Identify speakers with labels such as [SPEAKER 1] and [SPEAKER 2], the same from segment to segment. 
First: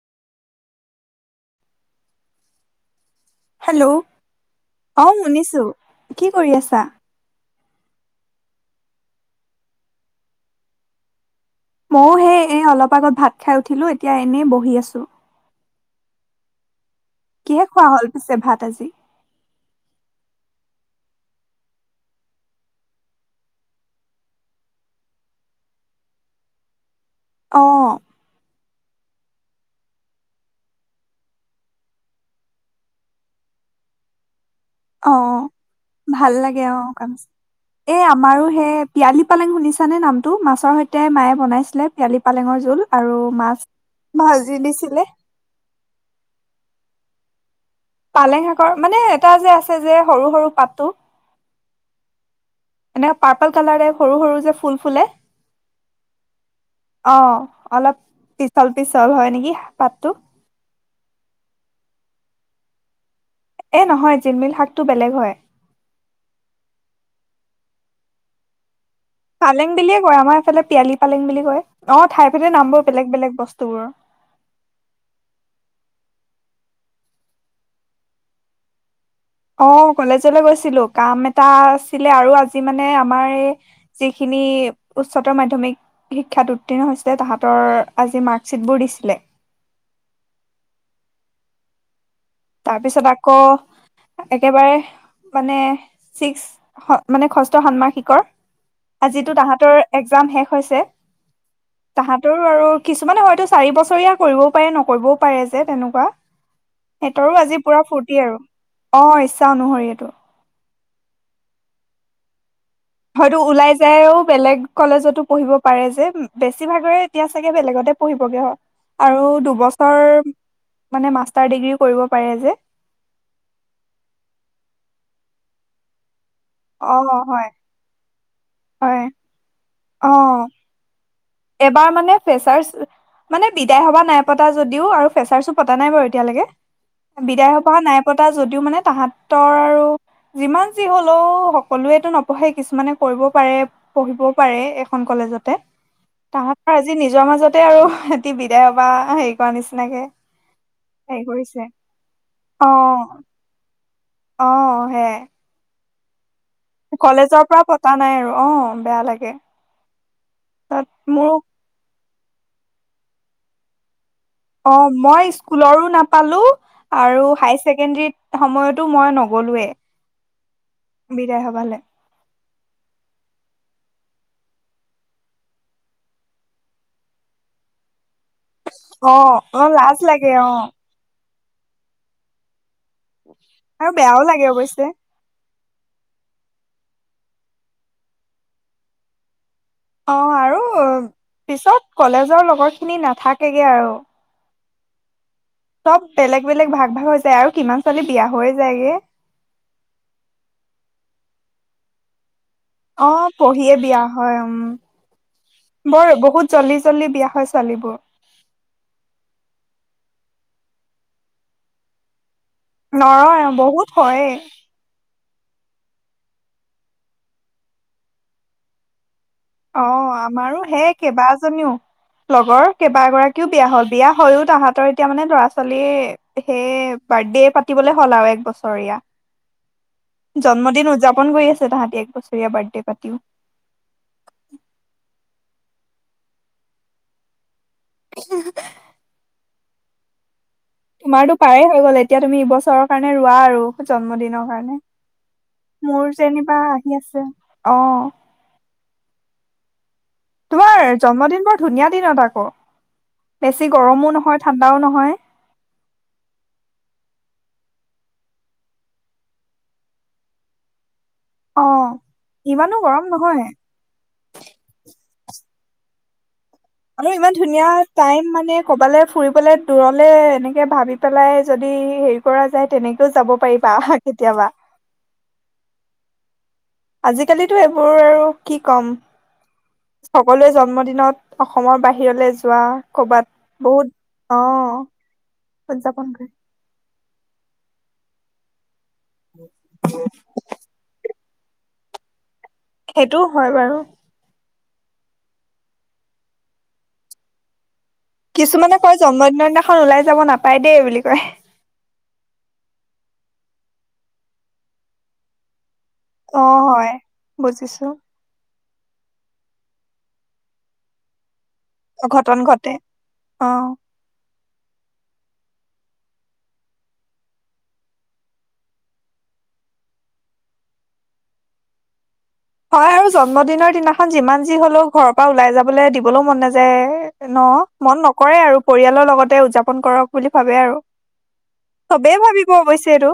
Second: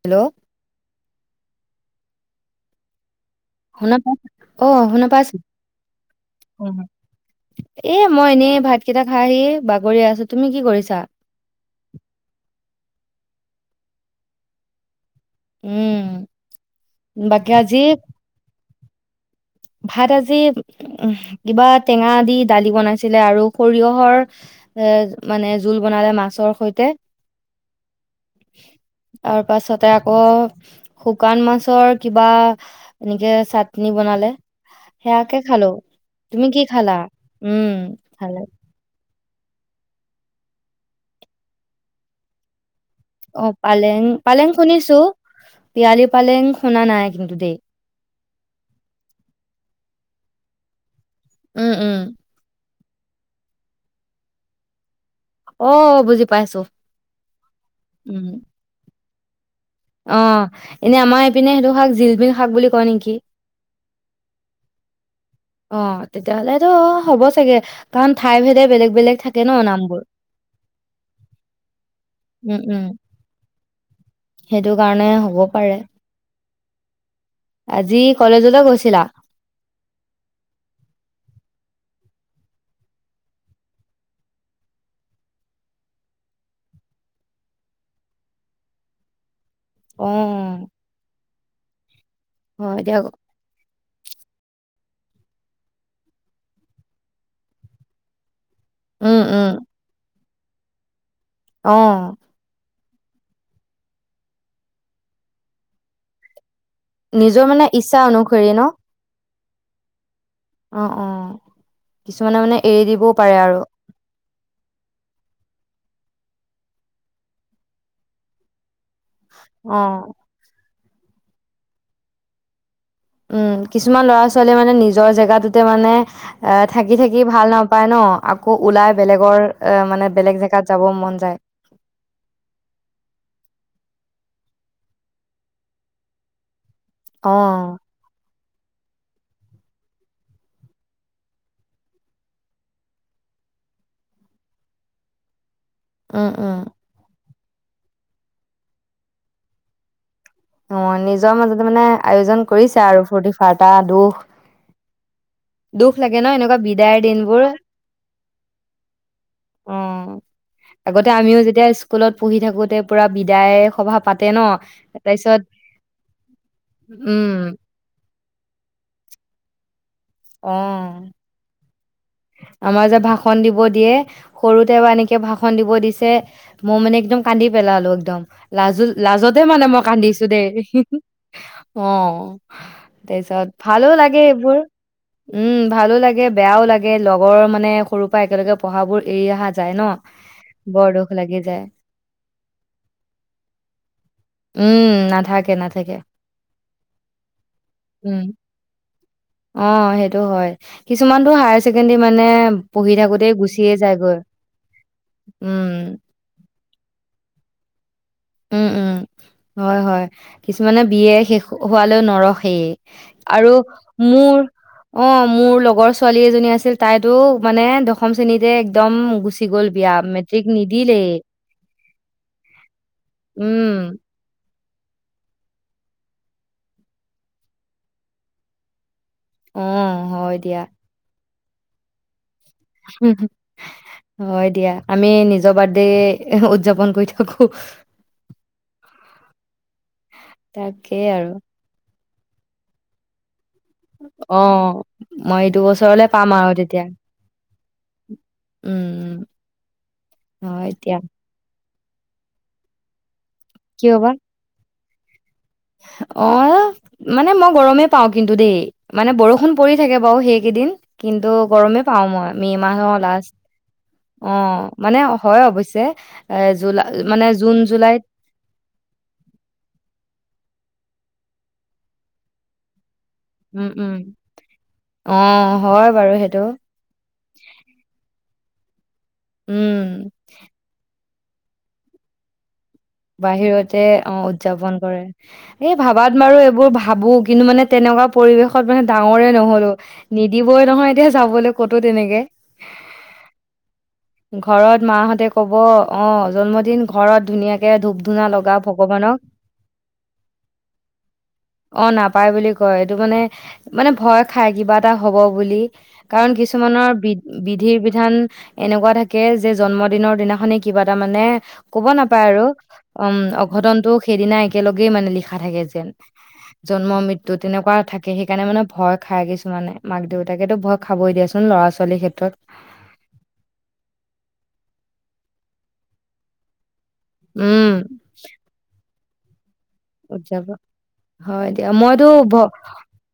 [SPEAKER 1] Hello
[SPEAKER 2] hello
[SPEAKER 1] শুনা পাই শুনা
[SPEAKER 2] অ
[SPEAKER 1] পাইছো
[SPEAKER 2] শুনিছো। কি কৰি আছা?
[SPEAKER 1] এ মই এনেই ভাত কেইটা খাই আহি বাগৰিয়ে আছো। তুমি কি কৰিছা?
[SPEAKER 2] মইয়ো সেই এ অলপ আগত ভাত খাই উঠিলো এতিয়া এনেই বহি আছো।
[SPEAKER 1] উম বাকী
[SPEAKER 2] কিহে
[SPEAKER 1] আজি
[SPEAKER 2] খোৱা হ'ল পিছে ভাত আজি?
[SPEAKER 1] ভাত আজি উ কিবা টেঙা দি দালি বনাইছিলে আৰু সৰিয়হৰ এ মানে জোল বনালে মাছৰ সৈতে।
[SPEAKER 2] অঁ
[SPEAKER 1] তাৰ পাছতে আকৌ শুকান মাছৰ কিবা এনেকে চাটনি বনালে।
[SPEAKER 2] অ
[SPEAKER 1] সেয়াকে খালো
[SPEAKER 2] ভাল
[SPEAKER 1] তুমি কি
[SPEAKER 2] লাগে অ
[SPEAKER 1] খালা
[SPEAKER 2] কামচে
[SPEAKER 1] উম
[SPEAKER 2] এ
[SPEAKER 1] ভালে
[SPEAKER 2] আমাৰো হে পিয়ালি পালেং শুনিছা নে নামটো মাছৰ সৈতে মায়ে বনাইছিলে পিয়ালি পালেঙৰ জোল আৰু
[SPEAKER 1] অ
[SPEAKER 2] মাছ
[SPEAKER 1] পালেং পালেং
[SPEAKER 2] ভাজি
[SPEAKER 1] শুনিছো
[SPEAKER 2] দিছিলে
[SPEAKER 1] পিয়ালি পালেং শুনা নাই। কিন্তু দেই
[SPEAKER 2] পালেং শাকৰ মানে এটা যে আছে যে সৰু সৰু পাততো
[SPEAKER 1] উম উম
[SPEAKER 2] এনেকে পাৰ্পল কালাৰে সৰু সৰু যে ফুল ফুলে
[SPEAKER 1] অ বুজি পাইছো উম
[SPEAKER 2] চব হয় নেকি পাতটো
[SPEAKER 1] অ এনে আমাৰ এইপিনে সেইটো শাক জিলমিল শাক বুলি কয় নেকি
[SPEAKER 2] এ নহয় জিলমিল শাকটো বেলেগ হয়
[SPEAKER 1] অ তেতিয়াহলেতো হ'ব চাগে কাৰণ ঠাই ভেদে বেলেগ বেলেগ থাকে ন
[SPEAKER 2] পালেং বুলিয়ে
[SPEAKER 1] নামবোৰ
[SPEAKER 2] কয় আমাৰ এইফালে পিয়ালি পালেং বুলি কয় অ ঠাই ভেদে
[SPEAKER 1] উম
[SPEAKER 2] নাম
[SPEAKER 1] উম
[SPEAKER 2] বাৰ বেলেগ বেলেগ বস্তুবোৰ
[SPEAKER 1] সেইটো কাৰণে হব পাৰে। আজি কলেজলে গৈছিলা?
[SPEAKER 2] অ কলেজলৈ গৈছিলো কাম এটা আছিলে আৰু আজি মানে আমাৰ এই যিখিনি উচ্চতৰ মাধ্যমিক শিক্ষাত উত্তীৰ্ণ হৈছিলে তাহাঁতৰ আজি মাৰ্কশ্বিটবোৰ দিছিলে।
[SPEAKER 1] উম
[SPEAKER 2] তাৰপিছত আকৌ একেবাৰে মানে চিক্স মানে ষষ্ঠ ষান্মাসিকৰ
[SPEAKER 1] উম
[SPEAKER 2] আজিতো
[SPEAKER 1] উম
[SPEAKER 2] তাহতৰ এক্সজাম শেষ হৈছে
[SPEAKER 1] অ
[SPEAKER 2] তাহাঁতৰো আৰু কিছুমানে হয়তো চাৰি বছৰীয়া কৰিবও পাৰে নকৰিবও পাৰে যে তেনেকুৱা সিহঁতৰো
[SPEAKER 1] নিজৰ
[SPEAKER 2] আজি
[SPEAKER 1] মানে
[SPEAKER 2] পুৰা
[SPEAKER 1] ইচ্ছা
[SPEAKER 2] ফূৰ্তি আৰু
[SPEAKER 1] অনুসৰি ন
[SPEAKER 2] অ ইচ্ছা অনুসৰি এইটো।
[SPEAKER 1] অ', অ', কিছুমানে মানে এৰি দিবও পাৰে
[SPEAKER 2] হয়তটো
[SPEAKER 1] আৰু
[SPEAKER 2] ওলাই যায়ও বেলেগ কলেজতো পঢ়িব। পাৰে যে বেছি ভাগৰে এতিয়া চাগে বেলেগতে পঢ়িবগে হয়। আৰু
[SPEAKER 1] অ
[SPEAKER 2] দুবছৰ মান মাষ্টাৰ ডিগ্ৰী কৰিব পাৰি যে
[SPEAKER 1] উম, কিছুমান ল'ৰা ছোৱালীয়ে মানে নিজৰ জেগাটোতে মানে এ থাকি
[SPEAKER 2] অ
[SPEAKER 1] থাকি
[SPEAKER 2] হয়
[SPEAKER 1] ভাল নাপায় ন' আকৌ ওলাই
[SPEAKER 2] হয়
[SPEAKER 1] বেলেগৰ এ
[SPEAKER 2] অ
[SPEAKER 1] মানে বেলেগ জেগাত যাব মন যায়।
[SPEAKER 2] এবাৰ মানে ফেচাৰ মানে বিদায় সভা নাই পতা যদিও আৰু ফেচাৰছো পতা নাই বাৰু এতিয়ালৈকে।
[SPEAKER 1] অ
[SPEAKER 2] বিদায় সভা নাই পতা। যদিও মানে তাহতৰ আৰু যিমান যি হ'লেও সকলোৱেটো নপঢ়ে কিছুমানে কৰিব পাৰে পঢ়িবও পাৰে এখন কলেজতে।
[SPEAKER 1] উম
[SPEAKER 2] তাহাত
[SPEAKER 1] উম
[SPEAKER 2] পৰা আজি নিজৰ মাজত ততে আৰু সহতি বিদায় সভা হেৰি কৰা নিচিনাকে
[SPEAKER 1] অ',
[SPEAKER 2] হেৰি
[SPEAKER 1] নিজৰ
[SPEAKER 2] কৰিছে
[SPEAKER 1] মাজতে মানে আয়োজন কৰিছে আৰু ফূুৰ্তি ফাৰ্তাদো
[SPEAKER 2] অ'। অ', সে
[SPEAKER 1] দুখ লাগে ন একুৱা
[SPEAKER 2] কলেজৰ পৰা পতা নাই আৰু অ', বেয়া লাগে
[SPEAKER 1] অ আগতে
[SPEAKER 2] তাত মোৰ
[SPEAKER 1] আমিও যেতিয়া স্কুলত পঢ়ি থাকোতে পুৰা বিদায় সভা পাতে ন
[SPEAKER 2] অ', মই
[SPEAKER 1] তাৰপিছত
[SPEAKER 2] স্কুলৰো নাপালো
[SPEAKER 1] উম
[SPEAKER 2] আৰু হায় ছেকেণ্ডৰী সময়তো মই নগলোৱে।
[SPEAKER 1] অ
[SPEAKER 2] বিদায় সভালে
[SPEAKER 1] আমাৰ যে ভাষন দিব দিয়ে সৰুতে এ, বা এনেকে ভাষন দিব দিছে মই মানে একদম কান্দি পেলালো একদম। লাজ
[SPEAKER 2] অ
[SPEAKER 1] লাজতে মানে
[SPEAKER 2] অ
[SPEAKER 1] মই
[SPEAKER 2] লাজ
[SPEAKER 1] কান্দিছো
[SPEAKER 2] লাগে
[SPEAKER 1] দেই।
[SPEAKER 2] অ
[SPEAKER 1] অ'। তাৰপিছত ভালো
[SPEAKER 2] আৰু বেয়াও
[SPEAKER 1] লাগে এইবোৰ
[SPEAKER 2] অৱশ্যে
[SPEAKER 1] উম। ভালো লাগে, বেয়াও লাগে। এ লগৰ মানে সৰুৰ পৰা একেলগে পঢ়া বোৰ এৰি অহা যায় ন
[SPEAKER 2] অ', আৰু
[SPEAKER 1] বৰ দুখ লাগি যায়
[SPEAKER 2] পিছত কলেজৰ লগৰ খিনি নাথাকেগে আৰু।
[SPEAKER 1] উম, নাথাকে নাথাকে
[SPEAKER 2] চব বেলেগ বেলেগ ভাগ ভাগ হৈ যায় আৰু কিমান ছোৱালী
[SPEAKER 1] উম
[SPEAKER 2] বিয়া হৈ যায়গে।
[SPEAKER 1] অ', সেইটো হয় কিছুমানতটো হায়াৰ ছেকেণ্ডাৰী মানে পঢ়ি
[SPEAKER 2] অ',
[SPEAKER 1] থাকোতেই গুচিয়ে
[SPEAKER 2] পঢ়িয়ে বিয়া
[SPEAKER 1] যায়গৈ
[SPEAKER 2] হয় উম,
[SPEAKER 1] উম
[SPEAKER 2] বৰ বহুত জলদি জলদি বিয়া হয় ছোৱালীবোৰ।
[SPEAKER 1] উম, উম, হয়, হয় কিছুমানে বিয়া শেষ হোৱালৈও নৰখ সেইয়
[SPEAKER 2] নৰয়
[SPEAKER 1] আৰু
[SPEAKER 2] বহুত হয়ে
[SPEAKER 1] মোৰ অ'। মোৰ লগৰ ছোৱালী এজনী আছিল তাইতো মানে দশম শ্ৰেণীতে একদম গুচ
[SPEAKER 2] অ আমাৰো হেই কেইবাজনীও লগৰ কেইবা এগৰাকীও বিয়া হল
[SPEAKER 1] উম
[SPEAKER 2] বিয়া হৈ ও তাহাঁত তোৰ এতিয়া মানে ল'ৰা ছোৱালী সেই বাৰ্থডে পাতিবলে হ'ল আৰু এক
[SPEAKER 1] অ হয়
[SPEAKER 2] বছৰীয়া
[SPEAKER 1] দিয়া
[SPEAKER 2] জন্মদিন উদযাপন কৰি আছে তাহাঁতি এক বসু [unintelligible] সেয়া বাৰ্থডে' পাতিও
[SPEAKER 1] হয় দিয়া আমি নিজৰ বাৰ্ডে উদযাপন কৰি থাকো তাকেই আৰু
[SPEAKER 2] তোমাতো পাৰেই হৈ গ'ল এ এতিয়া তুমি এইবছৰৰ কাৰণে ৰোৱা আৰু
[SPEAKER 1] অ
[SPEAKER 2] জন্মদিনৰ কাৰণে
[SPEAKER 1] মই এইটো বছৰলে
[SPEAKER 2] মোৰ
[SPEAKER 1] পাম আৰু
[SPEAKER 2] যেনিবা
[SPEAKER 1] তেতিয়া
[SPEAKER 2] আহি আছে অ
[SPEAKER 1] উম উম হয়
[SPEAKER 2] তোমাৰ
[SPEAKER 1] দিয়া
[SPEAKER 2] জন্মদিন বা ধুনীয়া দিনত আকৌ বেছি
[SPEAKER 1] কি হবা
[SPEAKER 2] গৰমো নহয় ঠাণ্ডাও নহয় হয়
[SPEAKER 1] অ মানে মই গৰমেই পাও কিন্তু দেই মানে বৰষুণ পৰি থাকে বাৰু সেইকেইদিন কিন্তু
[SPEAKER 2] অ
[SPEAKER 1] গৰমেই পাও মই মে
[SPEAKER 2] ইমানো
[SPEAKER 1] মাহৰ
[SPEAKER 2] গৰম
[SPEAKER 1] লাষ্ট
[SPEAKER 2] নহয়
[SPEAKER 1] অ মানে হয় অৱশ্যে এ জুলাই
[SPEAKER 2] আমি
[SPEAKER 1] মানে
[SPEAKER 2] ইমান
[SPEAKER 1] জুন
[SPEAKER 2] ধুনীয়া
[SPEAKER 1] জুলাইত
[SPEAKER 2] টাইম মানে কবালৈ ফুৰিবলে দূৰলে এনে ভাবি পেলাই যদি হেৰি কৰা যায় তেনেক
[SPEAKER 1] উম উম অ হয় বাৰু সেই টো
[SPEAKER 2] আজিকালিতো এইবোৰ আৰু কি কম
[SPEAKER 1] উম।
[SPEAKER 2] সকলোৱে জন্মদিনত অসমৰ বাহিৰলৈ যোৱা কৰ'বাত
[SPEAKER 1] বাহিৰতে
[SPEAKER 2] বহুত
[SPEAKER 1] অ উদযাপন কৰে এই
[SPEAKER 2] উদযাপন
[SPEAKER 1] ভাবাত
[SPEAKER 2] কৰে
[SPEAKER 1] বাৰু এইবোৰ ভাবো কিন্তু মানে তেনেকুৱা পৰিৱেশত মানে ডাঙৰে নহলো নিদিবই নহয় এতিয়া যাবলৈ ক'তো তেনেকে
[SPEAKER 2] সেইটোও হয় বাৰু
[SPEAKER 1] ঘৰত মাহঁতে ক'ব অ জন্মদিন ঘৰত ধুনীয়া কে ধো
[SPEAKER 2] কিছুমানে কয় জন্মদিনৰ দিনাখন ওলাই যাব নাপায় দেই বুলি কয়
[SPEAKER 1] অ', নাপায় বুলি কয় এইটো মানে মানে ভয় খাই কিবা এটা হ'ব বুলি কাৰণ
[SPEAKER 2] অ
[SPEAKER 1] কিছুমানৰ
[SPEAKER 2] হয়
[SPEAKER 1] বি বিধি
[SPEAKER 2] বুজিছো
[SPEAKER 1] বিধান এনেকুৱা থাকে কে যে জন্মদিনৰ দিনাখনে কিবা এটা মানে ক'ব নাপায়
[SPEAKER 2] অঘটন
[SPEAKER 1] আৰু
[SPEAKER 2] ঘটে
[SPEAKER 1] উম
[SPEAKER 2] অ
[SPEAKER 1] অঘটন টো সেইদিনা একেলগেই মানে লিখা নাথাকে যেন জন্ম মৃত্যু তেনেকুৱা থাকে সেইকাৰণে মানে ভয় খায় কিছুমানে মাক দেউতাকেতো ভয় খাবই দিয়াচোন ল'ৰা ছোৱালীৰ ক্ষেত্ৰত
[SPEAKER 2] হয় আৰু জন্মদিনৰ দিনাখন যিমান যি হলেও ঘৰৰ পৰা ওলাই যাবলৈ দিবলৈও মন নাযায়, ন
[SPEAKER 1] উম,
[SPEAKER 2] মন নকৰে আৰু পৰিয়ালৰ লগত যাব
[SPEAKER 1] উত যাব হয় দিয়া মইতো
[SPEAKER 2] চবেই ভাবিব অৱশ্যে এইটো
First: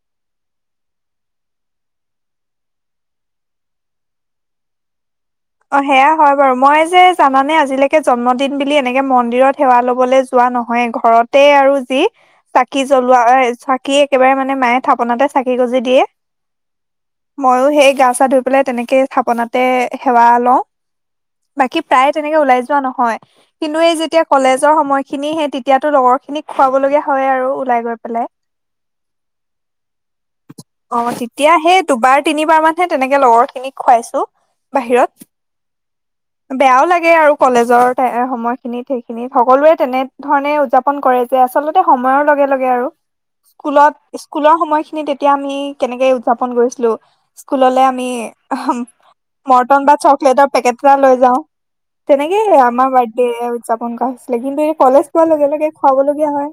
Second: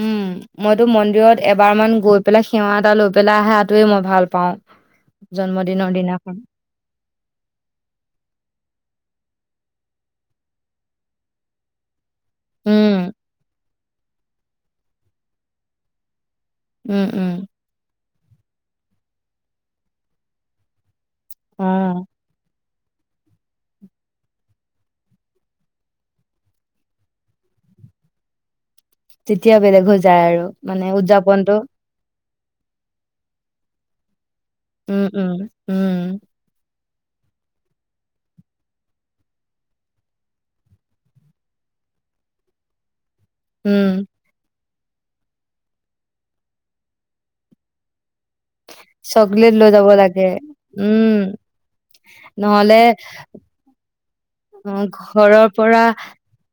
[SPEAKER 1] উম মইতো মন্দিৰত এবাৰ মান গৈ পেলাই সেৱা এটা লৈ পেলাই আহে তটোৱে মই ভাল পাওঁ।
[SPEAKER 2] অ
[SPEAKER 1] জন্মদিনৰ
[SPEAKER 2] সেয়া হয়
[SPEAKER 1] দিনাখন।
[SPEAKER 2] বাৰু মই যে জানানে আজিলৈকে জন্মদিন বুলি এনেকে মন মন্দিৰত সেৱা লবলৈ যোৱা নহয় ঘৰতে আৰু যি চাকি
[SPEAKER 1] উম,
[SPEAKER 2] জ্বলোৱা চা কি একেবাৰে মানে মায়ে থাপনাতে চাকি গজি দিয়ে
[SPEAKER 1] উম, উম,
[SPEAKER 2] ময়ো সেই গছ ধুই পেলাই তেনেকে স্থাপনাতে সেৱা লওঁ। বাকী
[SPEAKER 1] অ',
[SPEAKER 2] প্ৰায়ে তেনেকে ওলাই যো ৱা নহয় কিন্তু এই যেতিয়া কলেজৰ সময় খিনি হে তেতিয়াটো লগৰ খিনিক খুৱাব লগীয়া হয় আৰু ওলাই গৈ পেলাই।
[SPEAKER 1] তেতিয়া বেলেগ হৈ যায় আৰু মানে
[SPEAKER 2] অ তেতিয়া
[SPEAKER 1] উদযাপনটো
[SPEAKER 2] সেই তোবাৰ, তিনিবাৰ মানহে তেনেকে লগৰ খিনিক খুৱাইছো।
[SPEAKER 1] উম,
[SPEAKER 2] বাহিৰত
[SPEAKER 1] উম, উম,
[SPEAKER 2] বেয়াও লাগে গে আৰু কলেজৰ সময়খিনিত সেইখিনিত সকলোে তেনেধৰণে উদযাপন কৰে যে আচলতে সময়ৰ লগে লগে আৰু
[SPEAKER 1] উম,
[SPEAKER 2] স্কুলত স্কুলৰ সময় খি নিত এতিয়া আমি কেনেকে উদযাপন কৰিছিলো স্কুললে আমি
[SPEAKER 1] চকলেট লৈ
[SPEAKER 2] মটন
[SPEAKER 1] যাব
[SPEAKER 2] বা
[SPEAKER 1] লাগে
[SPEAKER 2] চকলেটৰ পেকেট এটা
[SPEAKER 1] উম,
[SPEAKER 2] লৈ যাও তেনেকে
[SPEAKER 1] নহ'লে
[SPEAKER 2] আমাৰ বাৰ্থডে উদযাপন কৰা হৈছে। কিন্তু এতিয়া
[SPEAKER 1] অ',
[SPEAKER 2] কলেজ পোৱাৰ
[SPEAKER 1] ঘৰৰ
[SPEAKER 2] লগে লগে
[SPEAKER 1] পৰা
[SPEAKER 2] খুৱাবলগীয়া হয়।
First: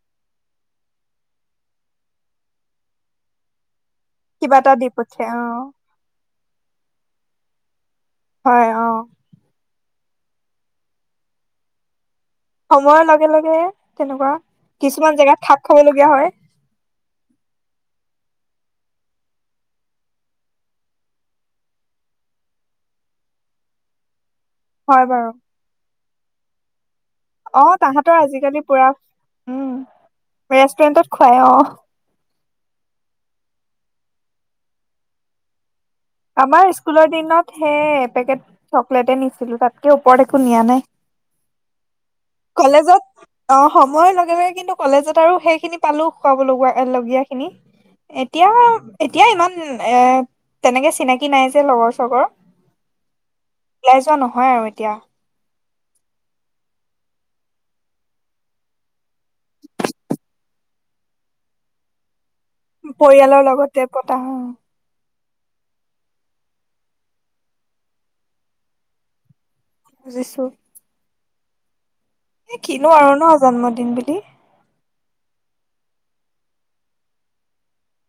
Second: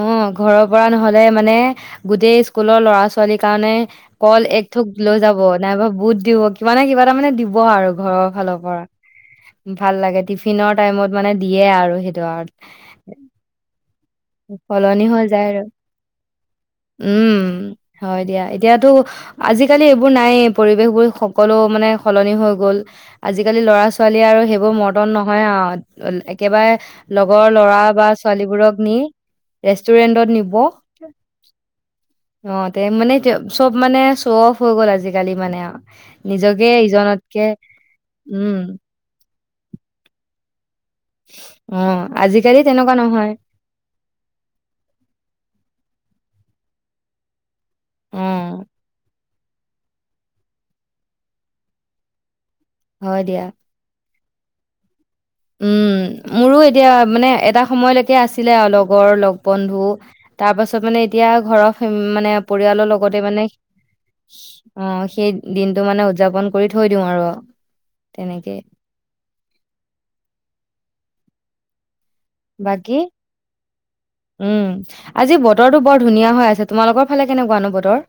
[SPEAKER 1] অ ঘৰৰ পৰা নহলে মানে গোটেই স্কুলৰ ল'ৰা ছোৱালীৰ কাৰণে কল
[SPEAKER 2] কিবা এটা দি
[SPEAKER 1] একথোক লৈ
[SPEAKER 2] পঠিয়াই
[SPEAKER 1] যাব
[SPEAKER 2] অ
[SPEAKER 1] নাইবা বুট দিব কিবা নহয় কিবা মানে দিব উপহাৰ ঘৰৰ ফালৰ
[SPEAKER 2] হয় অ
[SPEAKER 1] পৰা ভাল লাগে টিফিনৰ টাইমত মানে দিয়ে আৰু সেইটো আৰু
[SPEAKER 2] সময়ৰ লগে লগে তেনেকুৱা
[SPEAKER 1] সলনি
[SPEAKER 2] কিছুমান
[SPEAKER 1] হৈ
[SPEAKER 2] জেগাত
[SPEAKER 1] যায়
[SPEAKER 2] খাপ
[SPEAKER 1] আৰু
[SPEAKER 2] খাবলগীয়া হয়
[SPEAKER 1] উম হয় দিয়া। এতিয়াতো আজিকালি এইবোৰ নাইেই পৰিৱেশবোৰ সকলো মানে সলনি হৈ গ'ল আজিকালি ল'ৰা ছোৱালী আৰু সেইবোৰ
[SPEAKER 2] হয়
[SPEAKER 1] মডন
[SPEAKER 2] বাৰু
[SPEAKER 1] নহয় আ একেবাৰে লগৰ
[SPEAKER 2] অ
[SPEAKER 1] ল'ৰা বা
[SPEAKER 2] তাহাঁতৰ আজিকালি
[SPEAKER 1] ছোৱালীবোৰক
[SPEAKER 2] পুৰা
[SPEAKER 1] নি
[SPEAKER 2] উম
[SPEAKER 1] ৰেষ্টুৰেন্টত নিব অ
[SPEAKER 2] ৰেষ্টুৰেন্টত খুৱাই অ
[SPEAKER 1] তে মানে চব মানে শ্বফ হৈ গ'ল আজিকালি মানে আৰু
[SPEAKER 2] আমাৰ স্কুলৰ দিনত হে এপেকেট
[SPEAKER 1] উম,
[SPEAKER 2] চকলেটে নিছ- ছিলো তাতকে ওপৰত একো নিয়া নাই।
[SPEAKER 1] অ' আজিকালি তেনেকুৱা
[SPEAKER 2] কলেজত
[SPEAKER 1] নহয়।
[SPEAKER 2] অ সময়ৰ লগে লগে কিন্তু কলেজত আৰু সেইখিনি পালো। খুৱাব লগোৱা এ লগীয়া খিনি
[SPEAKER 1] অ'
[SPEAKER 2] এতিয়া এতিয়া ইমান এ তেনেকে চিনাকি নাই যে লগৰ চগৰ
[SPEAKER 1] হয় দিয়া।
[SPEAKER 2] হয় আৰু এতিয়া
[SPEAKER 1] উম মোৰো এতিয়া মানে এটা সময়লৈকে আছিলে আৰু লগৰ লগ বন্ধু তাৰ পাছত মানে এতিয়া ঘৰৰ ফে মানে পৰিয়ালৰ লগতে মানে
[SPEAKER 2] লগতে পতা হয়
[SPEAKER 1] অ সেই দিনটো মানে উদযাপন কৰি থৈ দিওঁ আৰু তেনেকেই।
[SPEAKER 2] জিছো এ কিনো
[SPEAKER 1] বাকী
[SPEAKER 2] আৰু ন জন্মদিন বুলি
[SPEAKER 1] উম, আজি বতৰটো বৰ ধুনীয়া হৈ আছে। তোমালোকৰ ফালে কেনেকুৱানো বতৰ?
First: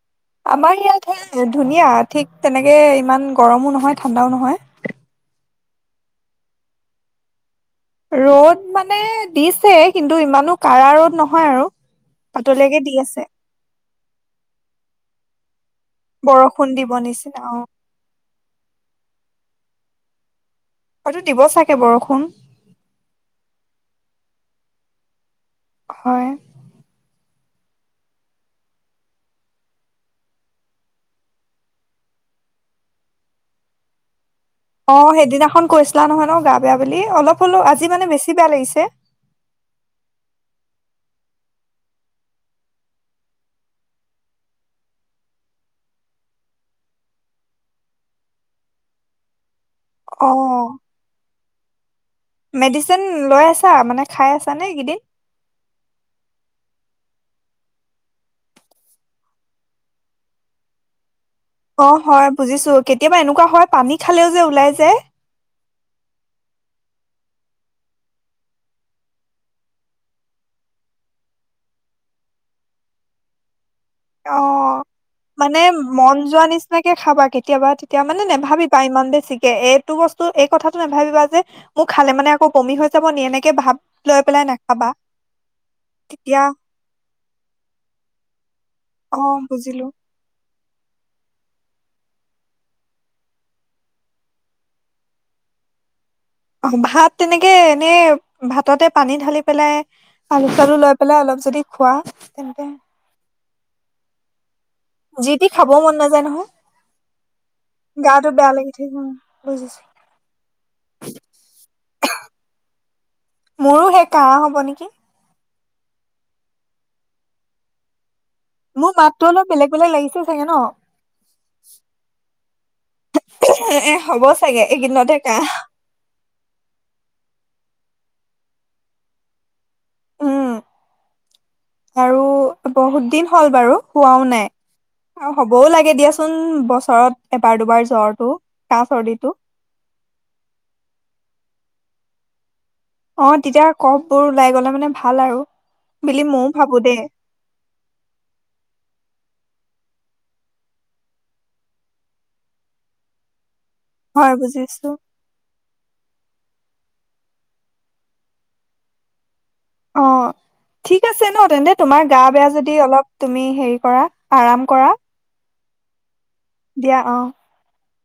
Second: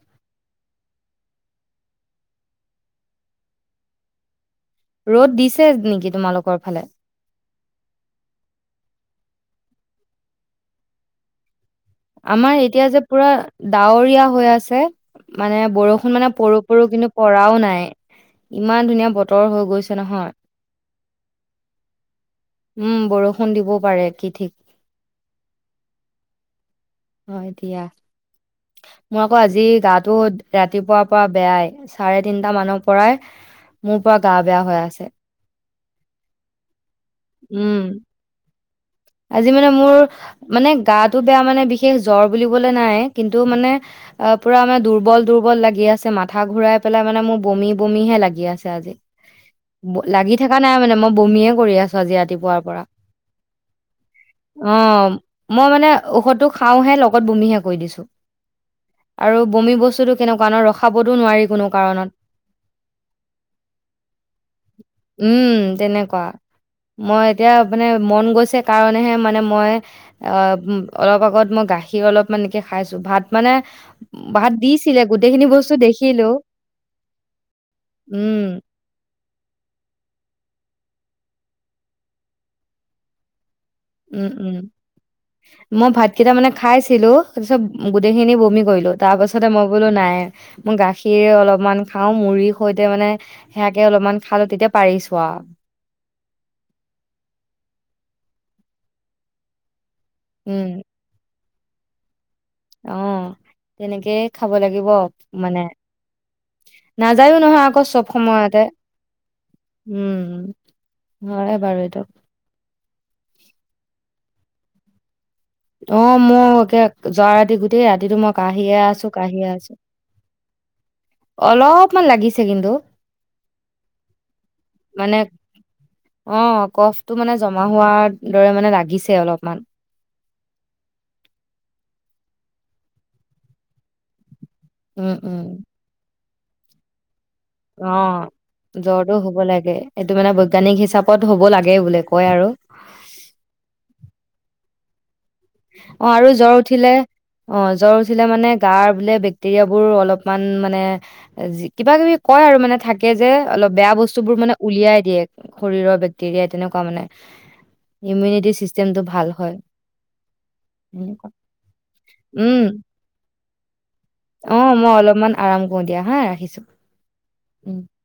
[SPEAKER 2] আমাৰ ইয়াত ধুনীয়া ঠিক তেনেকে ইমান গৰমো নহয় ঠাণ্ডাও নহয়।
[SPEAKER 1] ৰ'দ দিছে নেকি তোমালোকৰ ফালে
[SPEAKER 2] ৰ'দ মানে দিছে কিন্তু ইমানো ক়াৰা ৰ'দ নহয় আৰু
[SPEAKER 1] আমাৰ
[SPEAKER 2] পাতলীয়াকে
[SPEAKER 1] এতিয়া
[SPEAKER 2] দি
[SPEAKER 1] যে
[SPEAKER 2] আছে
[SPEAKER 1] পুৰা ডাৱৰ ৰীয়া হৈ আছে মানে ব- বৰষুণ মানে পৰু পৰু
[SPEAKER 2] দিব
[SPEAKER 1] কিন্তু
[SPEAKER 2] নিচিনা
[SPEAKER 1] পৰাও
[SPEAKER 2] অ
[SPEAKER 1] নাই ইমান ধুনীয়া বতৰ হৈ গৈছে নহয়
[SPEAKER 2] হয়তো দিব চাগে বৰষুণ
[SPEAKER 1] উম বৰষুণ দিবও পাৰে কি ঠিক
[SPEAKER 2] হয়
[SPEAKER 1] হয় দিয়া। মই আকৌ আজি গাটো ৰাতিপুৱাৰ পৰা বেয়াই চাৰে তিনটা মানৰ পৰাই মোৰ পুৰা- গা বেয়া হৈ আছে
[SPEAKER 2] অ', সেইদিনাখন কৈছিলা নহয় ন', গা -বেয়া বুলি অলপ হলো
[SPEAKER 1] উম,
[SPEAKER 2] আজি মানে বেছি বেয়া লাগিছে?
[SPEAKER 1] আজি মানে মোৰ মানে গাটো বেয়া মানে বিশেষ জ্বৰ বুলিবলে নাই কিন্তু মানে পুৰা মানে দুৰ্বল -দুৰ্বল লাগি আছে মাথা ঘূৰাই পেলাই মানে মোৰ বমি -বমিহে লাগি আছে আজি।
[SPEAKER 2] অ
[SPEAKER 1] লাগি থাকা নাই মানে মই বমীয়ে, পৰি আছ
[SPEAKER 2] মেডিচিন লৈ আছা? কোৱা মানে খাই আছানে
[SPEAKER 1] অ
[SPEAKER 2] এইকেইদিন?
[SPEAKER 1] মই মানে ঔষধটো খাওঁহে লগত বমিহে কৰি দিছো আৰু বমি বস্তুতটো কেনেকুৱা ন', ৰখাব,
[SPEAKER 2] অ', হয় বুজিছো কেতিয়াবা এনেকুৱা হয় পানী খালেও যে ওলাই যে,
[SPEAKER 1] উম তেনেকুৱা মই এতিয়া মানে মন গৈছে, সেই কাৰণেহে মানে মই অ', অলপ আগত মই গাখীৰ অলপ মানকে খাইছো। ভাত মানে ভাত
[SPEAKER 2] অ',
[SPEAKER 1] দিছিলে গোটেইখিনি
[SPEAKER 2] মানে
[SPEAKER 1] বস্তু
[SPEAKER 2] মন
[SPEAKER 1] দেখিলো
[SPEAKER 2] যোৱা নিচিনাকে খাবা কেতিয়াবা, তেতিয়া মানে
[SPEAKER 1] উম
[SPEAKER 2] নেভাবিবা ইমান বেছিকে এইটো বস্তু এই কথাাতটো নাভাবিবা, যে -মোক খালে মানে আকৌ কমি হৈ যাব নি এনেকে ভাব,
[SPEAKER 1] উম-উম মই ভাতকেইটা
[SPEAKER 2] তেতিয়া
[SPEAKER 1] মানে খাইছিলো চব গোদেইখিনি বমি, কৰিলো তাৰ
[SPEAKER 2] অ
[SPEAKER 1] পাছতে মই
[SPEAKER 2] বুজিলো
[SPEAKER 1] বোলো নাই, মই গাখীৰৰে অলপমান খাওঁ মুড়িৰ সৈতে মানে সেয়াকে অলপমান খালো তেতিয়া পাৰিছো আৰু
[SPEAKER 2] অ ', ভাত তেনেকে এনেই ভাততে পানী ঢালি পেলাই আলু -চালু লৈ পেলাই অলপ যদি, খোৱা, তেন্তে
[SPEAKER 1] অহ, ' তেনেকে খাব লাগে। দিব
[SPEAKER 2] যি টি
[SPEAKER 1] মানে
[SPEAKER 2] খাবও মন নাযায় নহয়
[SPEAKER 1] নাযায়ো নহয় আকৌ চব
[SPEAKER 2] গাটো বেয়া
[SPEAKER 1] সময়তে
[SPEAKER 2] লাগি থাকে উম, বুজিছো
[SPEAKER 1] উম', হয় বাৰু এইটো,
[SPEAKER 2] মোৰো সেই কাহ হ'ব নেকি।
[SPEAKER 1] অ', মোৰ একে যোৱা ৰাতি গোটেই ৰাতিটো মই, কাহিয়ে
[SPEAKER 2] মোৰ
[SPEAKER 1] আছো
[SPEAKER 2] মাতটো
[SPEAKER 1] কাহিয়ে
[SPEAKER 2] অলপ বেলেগ
[SPEAKER 1] আছো
[SPEAKER 2] -বেলেগ লাগিছে চাগে ন
[SPEAKER 1] অলপমান লাগিছে কিন্তু
[SPEAKER 2] ', এ, হব চাগে
[SPEAKER 1] মানে
[SPEAKER 2] এইকেইদিনতে কাহ।
[SPEAKER 1] অ কফটো মানে জমা হোৱাৰ দৰে মানে লাগিছে অলপমান।
[SPEAKER 2] উম', আৰু বহুত দিন হ'ল বাৰু সোৱাও নাই।
[SPEAKER 1] উম
[SPEAKER 2] অ',
[SPEAKER 1] উম
[SPEAKER 2] হ'বও লাগে দিয়াচোন। কোন বছৰত? এবাৰ দুবাৰ জ্বৰটো
[SPEAKER 1] অ',
[SPEAKER 2] কাহ
[SPEAKER 1] জ্বৰটো
[SPEAKER 2] চৰ্দিটো
[SPEAKER 1] হ'ব লাগে এইটো মানে বৈজ্ঞানিক হিচাপত হ'ব লাগে। লাগে বোলে কয় আৰু,
[SPEAKER 2] অ', তেতিয়া কফ বোৰ ওলাই গলে মানে ভাল আৰু।
[SPEAKER 1] অহ ',
[SPEAKER 2] বুলি
[SPEAKER 1] আৰু
[SPEAKER 2] ময়ও
[SPEAKER 1] জ্বৰ
[SPEAKER 2] ভাবো
[SPEAKER 1] উঠিলে
[SPEAKER 2] দেই
[SPEAKER 1] অ', জ্বৰ উঠিলে মানে গাৰ বোলে বেক - টেৰীয়া বোৰ অলপমান মানে কিবা -কিবি কয় আৰু মানে থাকে যে, অলপ বেয়া বস্তু
[SPEAKER 2] হয়
[SPEAKER 1] বোৰ মানে
[SPEAKER 2] বুজিছো
[SPEAKER 1] উলিয়াই দিয়ে শৰীৰৰ বেক্টেৰিয়াই। তেনেকুৱা মানে, ইমিউনিটি চিষ্টেমটো ভাল হয়।
[SPEAKER 2] অ', ঠিক
[SPEAKER 1] উম
[SPEAKER 2] আছে ন তেন্তে তোমাৰ গা বেয়া যদি
[SPEAKER 1] উম,
[SPEAKER 2] অলপ তুমি হেৰি কৰা আৰাম
[SPEAKER 1] অ' মই
[SPEAKER 2] কৰা।
[SPEAKER 1] অলপমান আৰাম কৰো দিয়া হা,,
[SPEAKER 2] দিয়া অ
[SPEAKER 1] উম।